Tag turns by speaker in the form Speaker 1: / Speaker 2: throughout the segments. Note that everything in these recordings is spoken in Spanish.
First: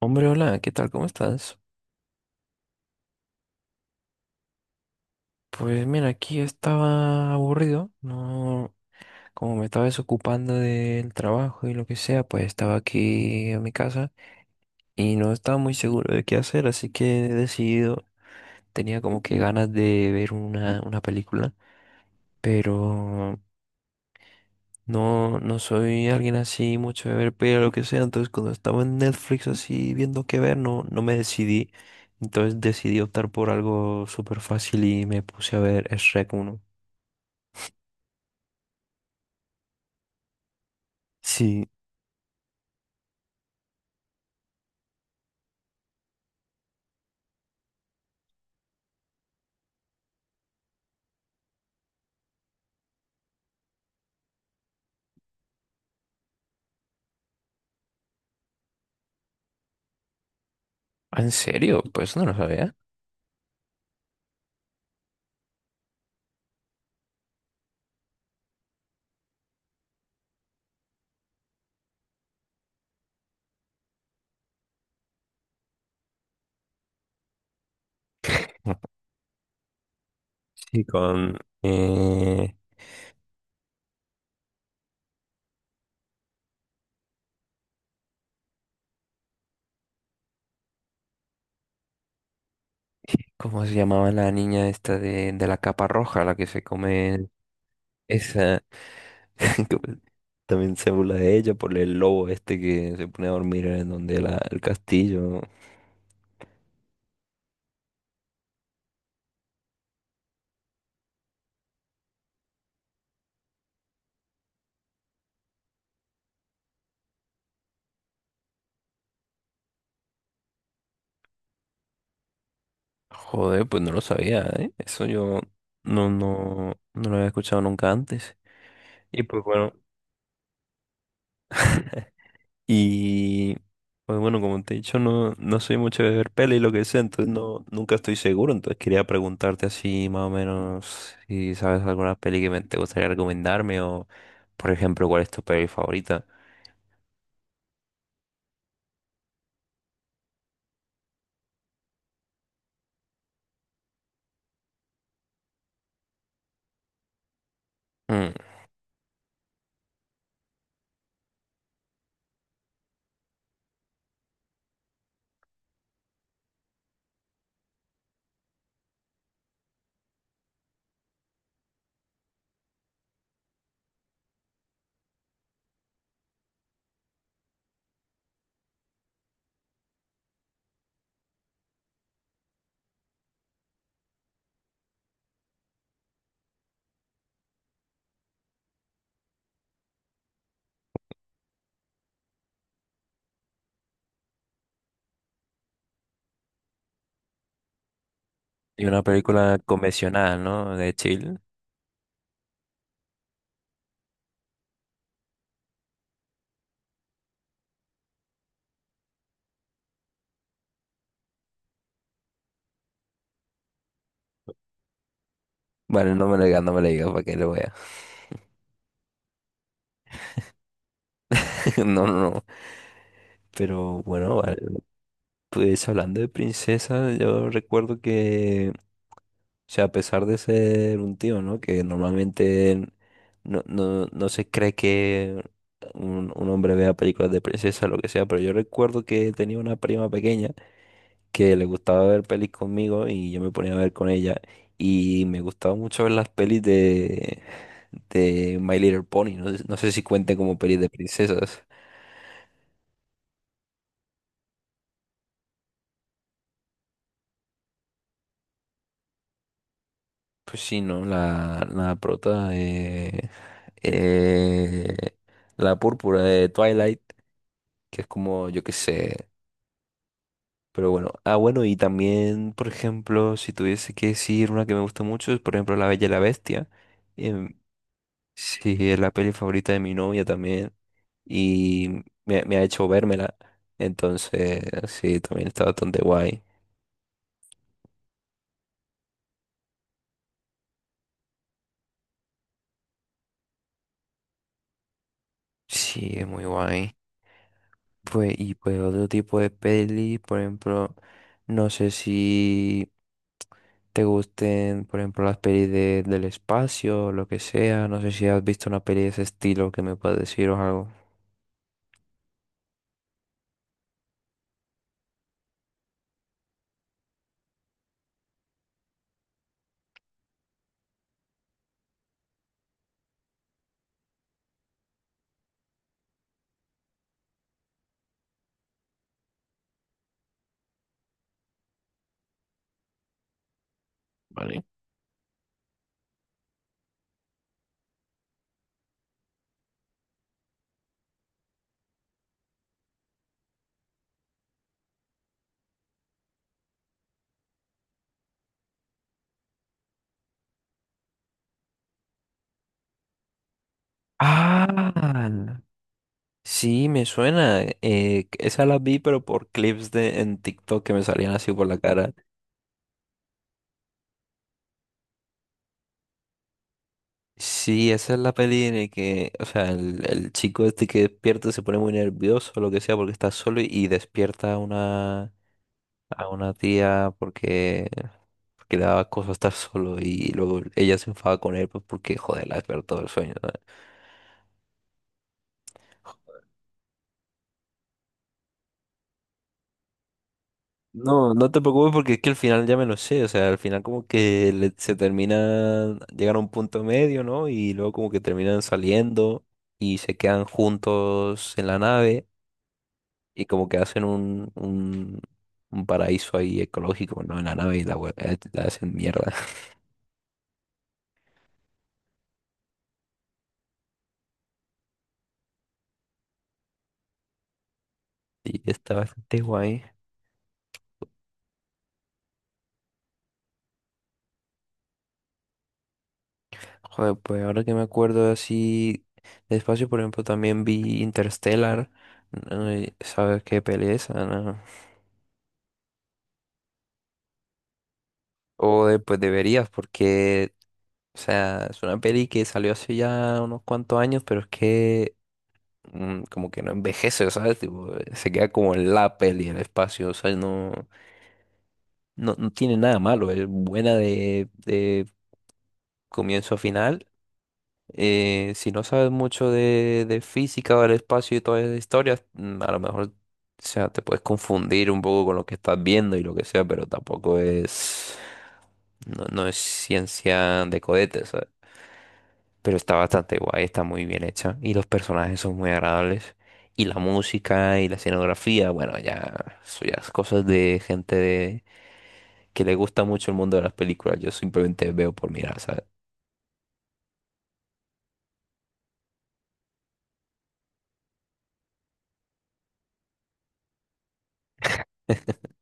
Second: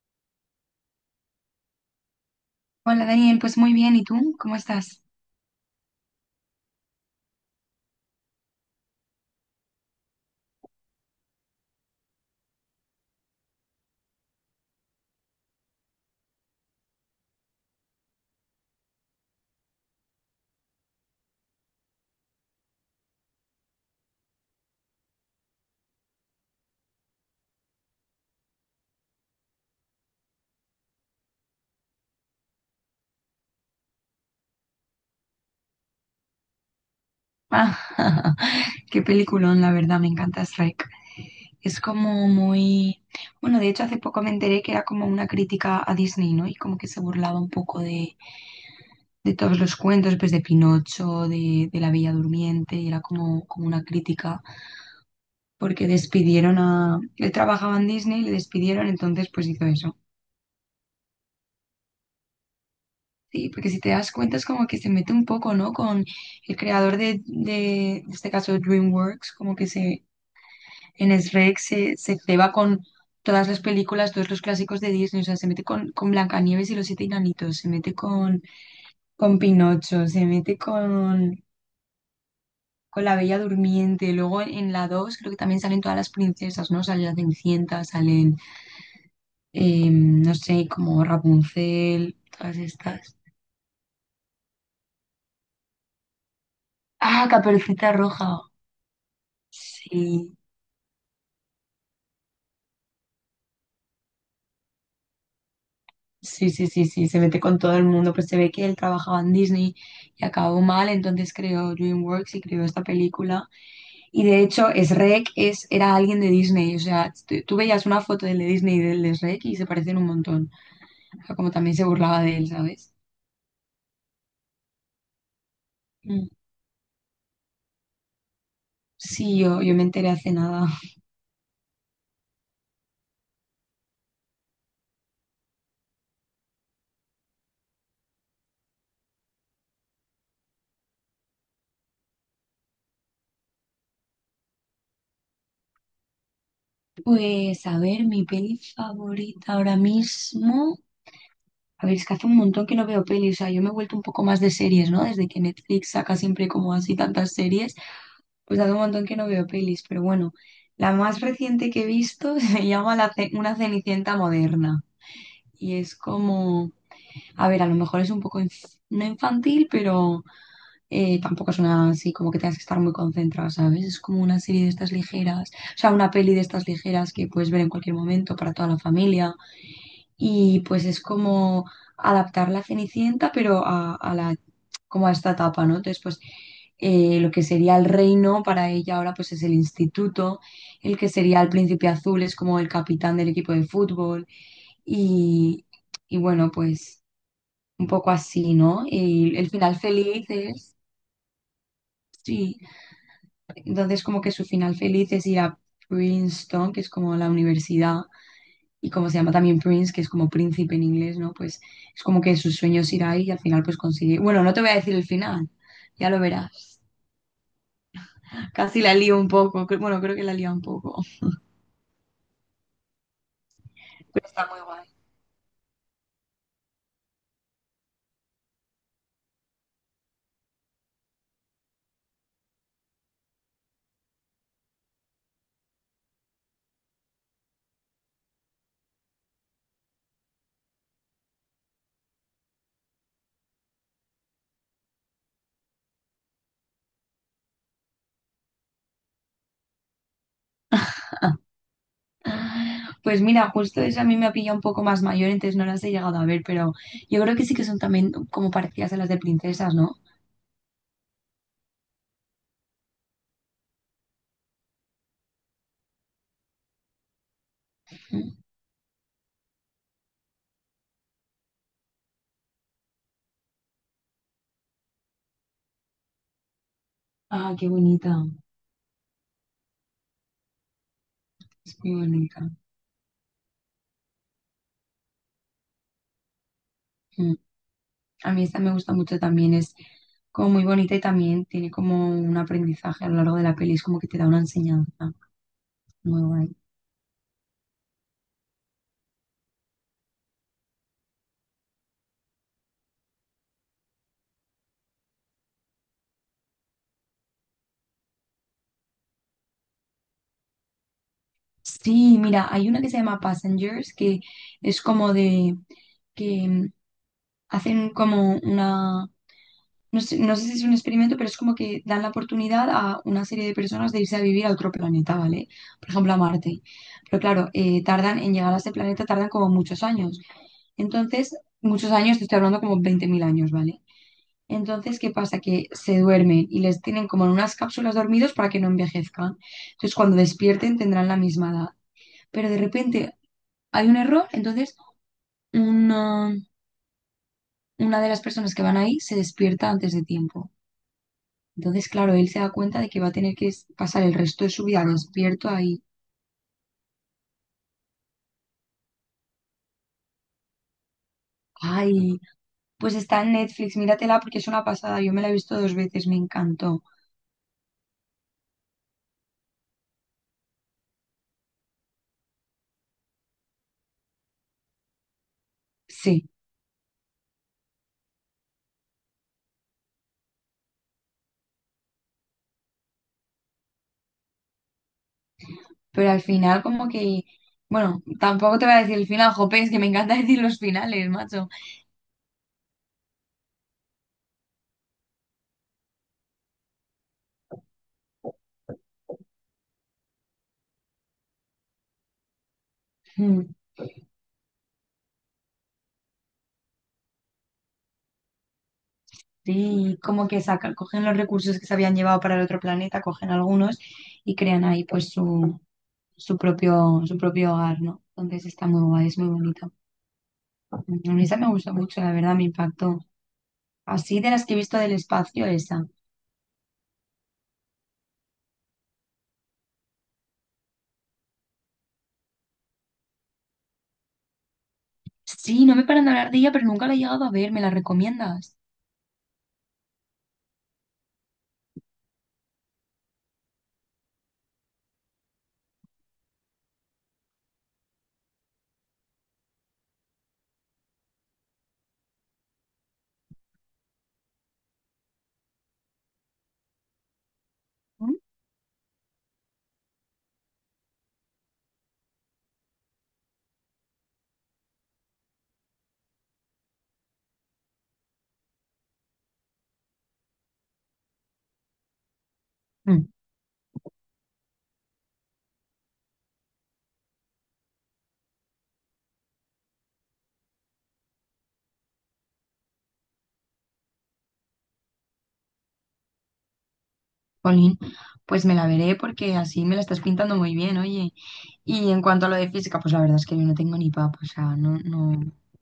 Speaker 1: Hombre, hola, ¿qué tal? ¿Cómo estás?
Speaker 2: Hola Daniel, pues muy bien, ¿y tú? ¿Cómo estás?
Speaker 1: Pues mira, aquí estaba aburrido, no, como me estaba desocupando del trabajo y lo que sea, pues estaba aquí en mi casa y no estaba muy seguro de qué hacer, así que he decidido, tenía como que ganas de ver una película, pero no soy alguien así mucho de ver películas, lo que sea, entonces cuando estaba en Netflix así viendo qué ver, no me decidí, entonces decidí optar por algo súper fácil y me puse a ver Shrek uno.
Speaker 2: Ah, qué peliculón, la verdad, me encanta Shrek.
Speaker 1: Sí,
Speaker 2: Es como muy... Bueno, de hecho hace poco me enteré que era como una crítica a Disney, ¿no? Y como que se burlaba un poco de todos los cuentos, pues de Pinocho, de La Bella Durmiente, y era como, como una crítica porque despidieron a... Él trabajaba en Disney, le despidieron, entonces pues hizo eso.
Speaker 1: ¿en serio? Pues no lo sabía.
Speaker 2: Sí, porque si te das cuenta es como que se mete un poco, ¿no? Con el creador de, en este caso, DreamWorks, como que se, en Shrek se ceba con todas las películas, todos los clásicos de Disney, o sea, se mete con Blancanieves y los siete enanitos, se mete con Pinocho, se mete
Speaker 1: Sí, con...
Speaker 2: con La Bella Durmiente, luego en la 2 creo que también salen todas las princesas, ¿no? Sale la Cenicienta, salen, no sé, como Rapunzel, todas estas.
Speaker 1: ¿cómo se llamaba la niña esta de la capa roja, la que se
Speaker 2: Ah,
Speaker 1: come
Speaker 2: Caperucita Roja,
Speaker 1: esa? Que
Speaker 2: sí.
Speaker 1: también se burla de ella por el lobo este que se pone a dormir en donde la, el castillo.
Speaker 2: Sí, sí, sí, sí, se mete con todo el mundo, pues se ve que él trabajaba en Disney y acabó mal, entonces creó DreamWorks y creó esta película. Y de hecho, Shrek es, era alguien de Disney, o sea, tú veías una foto del de Disney y del de Shrek y se parecen un montón. O sea, como también se burlaba de él, ¿sabes?
Speaker 1: Joder, pues no lo sabía, ¿eh? Eso yo
Speaker 2: Mm.
Speaker 1: no lo había escuchado nunca antes. Y
Speaker 2: Sí,
Speaker 1: pues
Speaker 2: yo,
Speaker 1: bueno.
Speaker 2: yo me enteré hace nada.
Speaker 1: Y pues bueno, como te he dicho, no, no soy mucho de ver peli y lo que sea, entonces no, nunca estoy seguro. Entonces quería preguntarte así más o menos si sabes alguna peli que me, te gustaría recomendarme o, por ejemplo, cuál es tu peli favorita.
Speaker 2: Pues a ver, mi peli favorita ahora mismo. A ver, es que hace un montón que no veo pelis, o sea, yo me he vuelto un poco más de series, ¿no? Desde que Netflix saca siempre como así tantas series.
Speaker 1: Mm,
Speaker 2: Pues hace un montón que no veo pelis, pero bueno, la más reciente que he visto se llama Una Cenicienta Moderna. Y es como, a ver, a lo mejor es un poco no infantil, pero tampoco es una así como que tengas que estar muy concentrada, ¿sabes? Es como una serie de estas ligeras, o sea, una peli de estas ligeras que puedes ver en cualquier momento para toda la familia y pues es como adaptar la Cenicienta, pero a la, como a esta etapa, ¿no? Entonces, pues lo que sería el reino para ella ahora pues es el instituto, el que sería el príncipe azul es como el capitán del equipo de fútbol y, y bueno, pues un poco así, ¿no?
Speaker 1: Y una
Speaker 2: Y el
Speaker 1: película
Speaker 2: final feliz
Speaker 1: convencional, ¿no?
Speaker 2: es,
Speaker 1: De chill.
Speaker 2: sí, entonces como que su final feliz es ir a Princeton, que es como la universidad y como se llama también Prince, que es como príncipe en inglés, ¿no? Pues es como que sus sueños irá ahí y al final pues consigue. Bueno, no te voy a decir el final, ya
Speaker 1: Vale,
Speaker 2: lo
Speaker 1: no me lo digas, no
Speaker 2: verás.
Speaker 1: me lo digas para que lo vea.
Speaker 2: Casi la lío un poco, bueno, creo que la lío un poco,
Speaker 1: No, no, no. Pero
Speaker 2: pero
Speaker 1: bueno,
Speaker 2: está
Speaker 1: vale.
Speaker 2: muy guay.
Speaker 1: Pues hablando de princesas, yo recuerdo que, o sea, a pesar de ser un tío, ¿no? Que normalmente no se cree que un hombre vea películas de princesa, lo que sea, pero yo recuerdo que tenía una prima pequeña que le gustaba ver pelis conmigo y yo me ponía a ver con ella y me gustaba mucho ver las pelis de My Little Pony, no, sé no sé si cuenten como pelis de princesas.
Speaker 2: Pues mira, justo esa a mí me ha pillado un poco más mayor, entonces no las he llegado a ver, pero yo creo que sí que son también como parecidas a las de princesas, ¿no?
Speaker 1: Pues sí, ¿no? La prota... eh, la púrpura de Twilight que es
Speaker 2: Mm.
Speaker 1: como, yo qué sé. Pero bueno, ah, bueno, y también, por ejemplo, si tuviese que decir una que me gusta mucho, es por ejemplo La Bella y la Bestia.
Speaker 2: Ah,
Speaker 1: Em,
Speaker 2: qué bonita,
Speaker 1: sí, es la peli favorita de mi novia también.
Speaker 2: es muy
Speaker 1: Y
Speaker 2: bonita.
Speaker 1: me ha hecho vérmela. Entonces, sí, también está bastante guay.
Speaker 2: Mm. A mí esta me gusta mucho también, es como muy bonita y también tiene como un aprendizaje a lo largo de la peli, es como que te da una enseñanza
Speaker 1: Sí,
Speaker 2: muy
Speaker 1: es muy
Speaker 2: guay.
Speaker 1: guay. Pues, y pues otro tipo de peli, por ejemplo, no sé si te gusten, por ejemplo, las pelis de- del espacio o lo que sea. No sé si has visto una peli de ese estilo que me puedes decir o algo.
Speaker 2: Sí, mira, hay una que se llama Passengers, que es como de que hacen como una, no sé, no sé si es un experimento, pero es como que dan la oportunidad a una serie de personas de irse a vivir a otro planeta, ¿vale? Por ejemplo, a Marte. Pero claro, tardan en llegar a ese planeta, tardan como muchos años. Entonces, muchos años, te estoy hablando como 20.000 años, ¿vale? Entonces, ¿qué pasa? Que se duermen y les tienen como en unas cápsulas dormidos para que no envejezcan. Entonces, cuando despierten tendrán la misma edad. Pero de repente hay un error, entonces una, una de las personas que van ahí se despierta antes de tiempo. Entonces, claro, él se da cuenta de que va a tener que pasar el resto de su vida despierto
Speaker 1: Ah,
Speaker 2: ahí.
Speaker 1: sí, me suena. Esa la vi, pero por clips de en TikTok que me salían así por la cara.
Speaker 2: Ay, pues está en Netflix, míratela porque es una pasada. Yo me la he visto dos veces, me encantó.
Speaker 1: Sí, esa es la peli en la que, o sea, el chico este que despierta se pone muy nervioso o lo que sea porque está solo y despierta una, a
Speaker 2: Sí,
Speaker 1: una tía porque, porque le daba cosa estar solo y luego ella se enfadaba con él pues porque, joder, le despertó todo el sueño, ¿no?
Speaker 2: pero al final como que... Bueno, tampoco te voy a decir el final, jope, es que me encanta decir los finales,
Speaker 1: No,
Speaker 2: macho.
Speaker 1: no te preocupes porque es que al final ya me lo sé, o sea, al final como que le- se termina, llegan a un punto medio, ¿no? Y luego como que terminan saliendo y se quedan juntos en la nave y
Speaker 2: Mm,
Speaker 1: como que hacen un paraíso ahí ecológico, ¿no? En la nave y la, hue- la hacen mierda.
Speaker 2: sí, como que sacan, cogen los recursos que se habían llevado para el otro planeta, cogen algunos y crean ahí pues su, su propio hogar, ¿no? Entonces está
Speaker 1: Y
Speaker 2: muy
Speaker 1: está
Speaker 2: guay, es muy
Speaker 1: bastante
Speaker 2: bonito.
Speaker 1: guay.
Speaker 2: Mm, a mí esa me gustó mucho, la verdad, me impactó. Así de las que he visto del espacio, esa.
Speaker 1: Joder, pues ahora que me acuerdo así de espacio, por ejemplo, también vi Interstellar. Ay, ¿sabes qué pereza, no?
Speaker 2: Sí, no me paran de hablar de ella, pero nunca la he llegado a ver, ¿me la recomiendas?
Speaker 1: O pues deberías, porque, o sea, es una peli que salió hace ya unos cuantos años, pero es que como que no envejece, ¿sabes? Tipo, se queda como en la peli, el espacio, o sea, no tiene nada malo, es buena de comienzo a final. Si no sabes mucho de física o del espacio y todas esas historias, a lo mejor, o sea, te puedes confundir un poco con lo que estás viendo y lo que sea, pero tampoco es, no es ciencia de cohetes, ¿sabes? Pero está
Speaker 2: Mm,
Speaker 1: bastante guay, está muy bien hecha y los personajes son muy agradables y la música y la escenografía, bueno, ya, son ya es cosas de gente de- que le gusta mucho el mundo de las películas, yo simplemente veo por mirar, ¿sabes?
Speaker 2: jolín, pues me la veré porque así me la estás pintando muy bien, oye. Y en cuanto a lo de física, pues la verdad es que yo no tengo ni papa, o sea, no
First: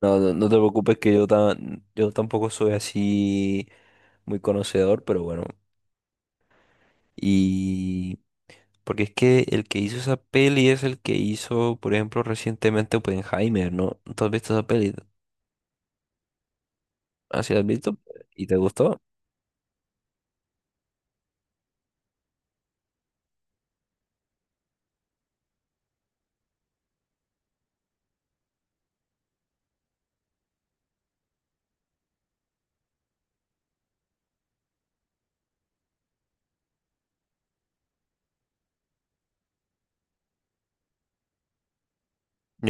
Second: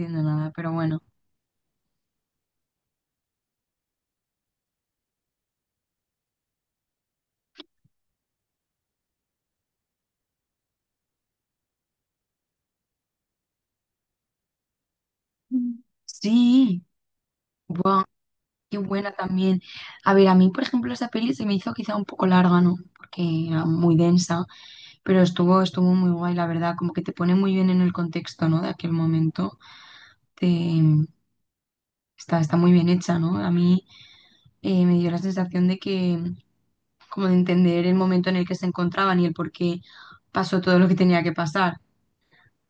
Speaker 1: No, no, no
Speaker 2: nada,
Speaker 1: te
Speaker 2: pero
Speaker 1: preocupes
Speaker 2: bueno.
Speaker 1: que yo, tan, yo tampoco soy así muy conocedor, pero bueno. Y porque es que el que hizo esa peli es el que hizo, por ejemplo, recientemente Oppenheimer, ¿no? ¿Tú has visto esa peli?
Speaker 2: Mm. Sí,
Speaker 1: ¿Ah, sí la has visto?
Speaker 2: buah,
Speaker 1: ¿Y te
Speaker 2: qué
Speaker 1: gustó?
Speaker 2: buena también. A ver, a mí, por ejemplo, esa peli se me hizo quizá un poco larga, ¿no? Porque era muy densa, pero estuvo, estuvo muy guay, la verdad, como que te pone muy bien en el contexto, ¿no? De aquel momento. Te, está, está muy bien hecha, ¿no? A mí me dio la sensación de que, como de entender el momento en el que se encontraban y el por qué pasó todo lo que tenía que pasar.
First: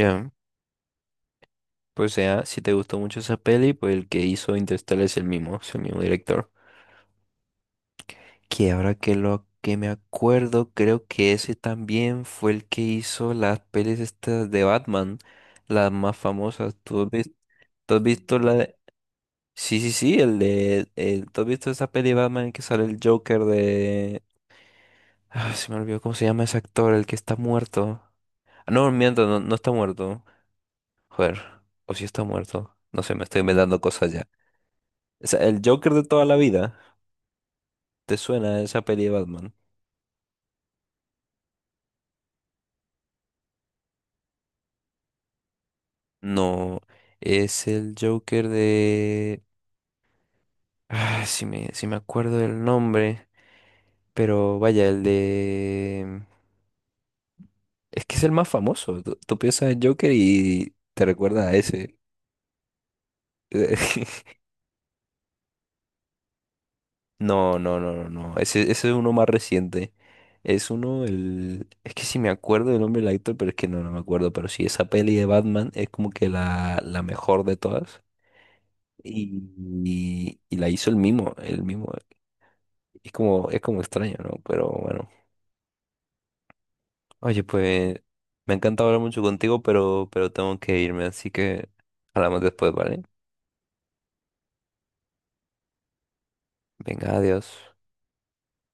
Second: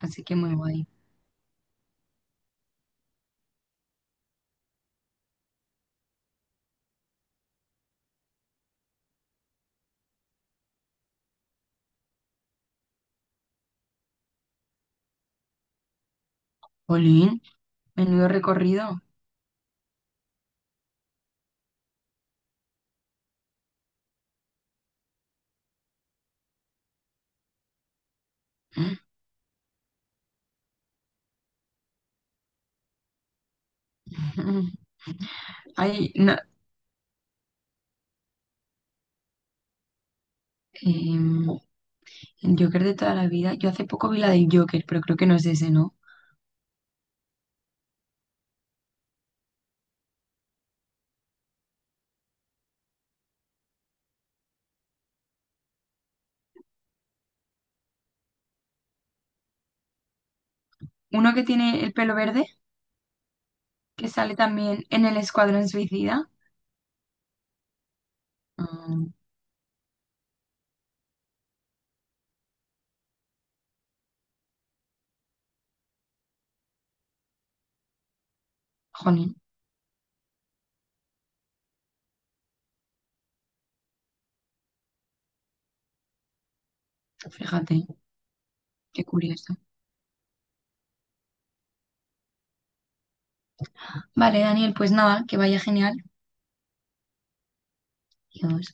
Speaker 2: Así que muy guay.
Speaker 1: Pues sea, si te gustó mucho esa peli, pues el que hizo Interstellar es el mismo director. Que ahora que lo que me acuerdo, creo que ese también fue el que hizo las pelis estas de Batman, las más famosas. ¿Tú has visto?
Speaker 2: Jolín,
Speaker 1: ¿Tú has
Speaker 2: menudo
Speaker 1: visto la de...
Speaker 2: recorrido.
Speaker 1: sí, sí, sí, el de... el- ¿Tú has visto esa peli de Batman en que sale el Joker de... ah, se me olvidó cómo se llama ese actor, el que está muerto. Ah, no, miento, no, no está muerto. Joder, o si está muerto. No sé, me estoy inventando cosas ya. O sea, el Joker de
Speaker 2: Ay,
Speaker 1: toda
Speaker 2: no,
Speaker 1: la vida. ¿Te suena esa peli de Batman?
Speaker 2: em, el Joker de toda la vida. Yo hace poco vi la del Joker, pero creo que no es ese, ¿no?
Speaker 1: No, es el Joker de... ah, si me, si me acuerdo del nombre. Pero vaya, el de... es que es el más famoso. Tú piensas en Joker y te
Speaker 2: Uno que
Speaker 1: recuerda a
Speaker 2: tiene el
Speaker 1: ese.
Speaker 2: pelo verde, que sale también en el Escuadrón Suicida.
Speaker 1: No, no, no, no, no. Ese es
Speaker 2: Mm,
Speaker 1: uno más reciente. Es uno, el... es que sí me acuerdo del nombre del actor, pero es que no, no me acuerdo. Pero sí, esa peli de Batman es como que la mejor de todas.
Speaker 2: jolín,
Speaker 1: Y, y la hizo el mismo, el mismo. Es como extraño, ¿no? Pero bueno. Oye,
Speaker 2: fíjate,
Speaker 1: pues me ha encantado hablar
Speaker 2: qué
Speaker 1: mucho
Speaker 2: curioso.
Speaker 1: contigo, pero tengo que irme, así que hablamos después, ¿vale?
Speaker 2: Vale, Daniel, pues nada, que vaya genial.
Speaker 1: Venga, adiós.
Speaker 2: Adiós.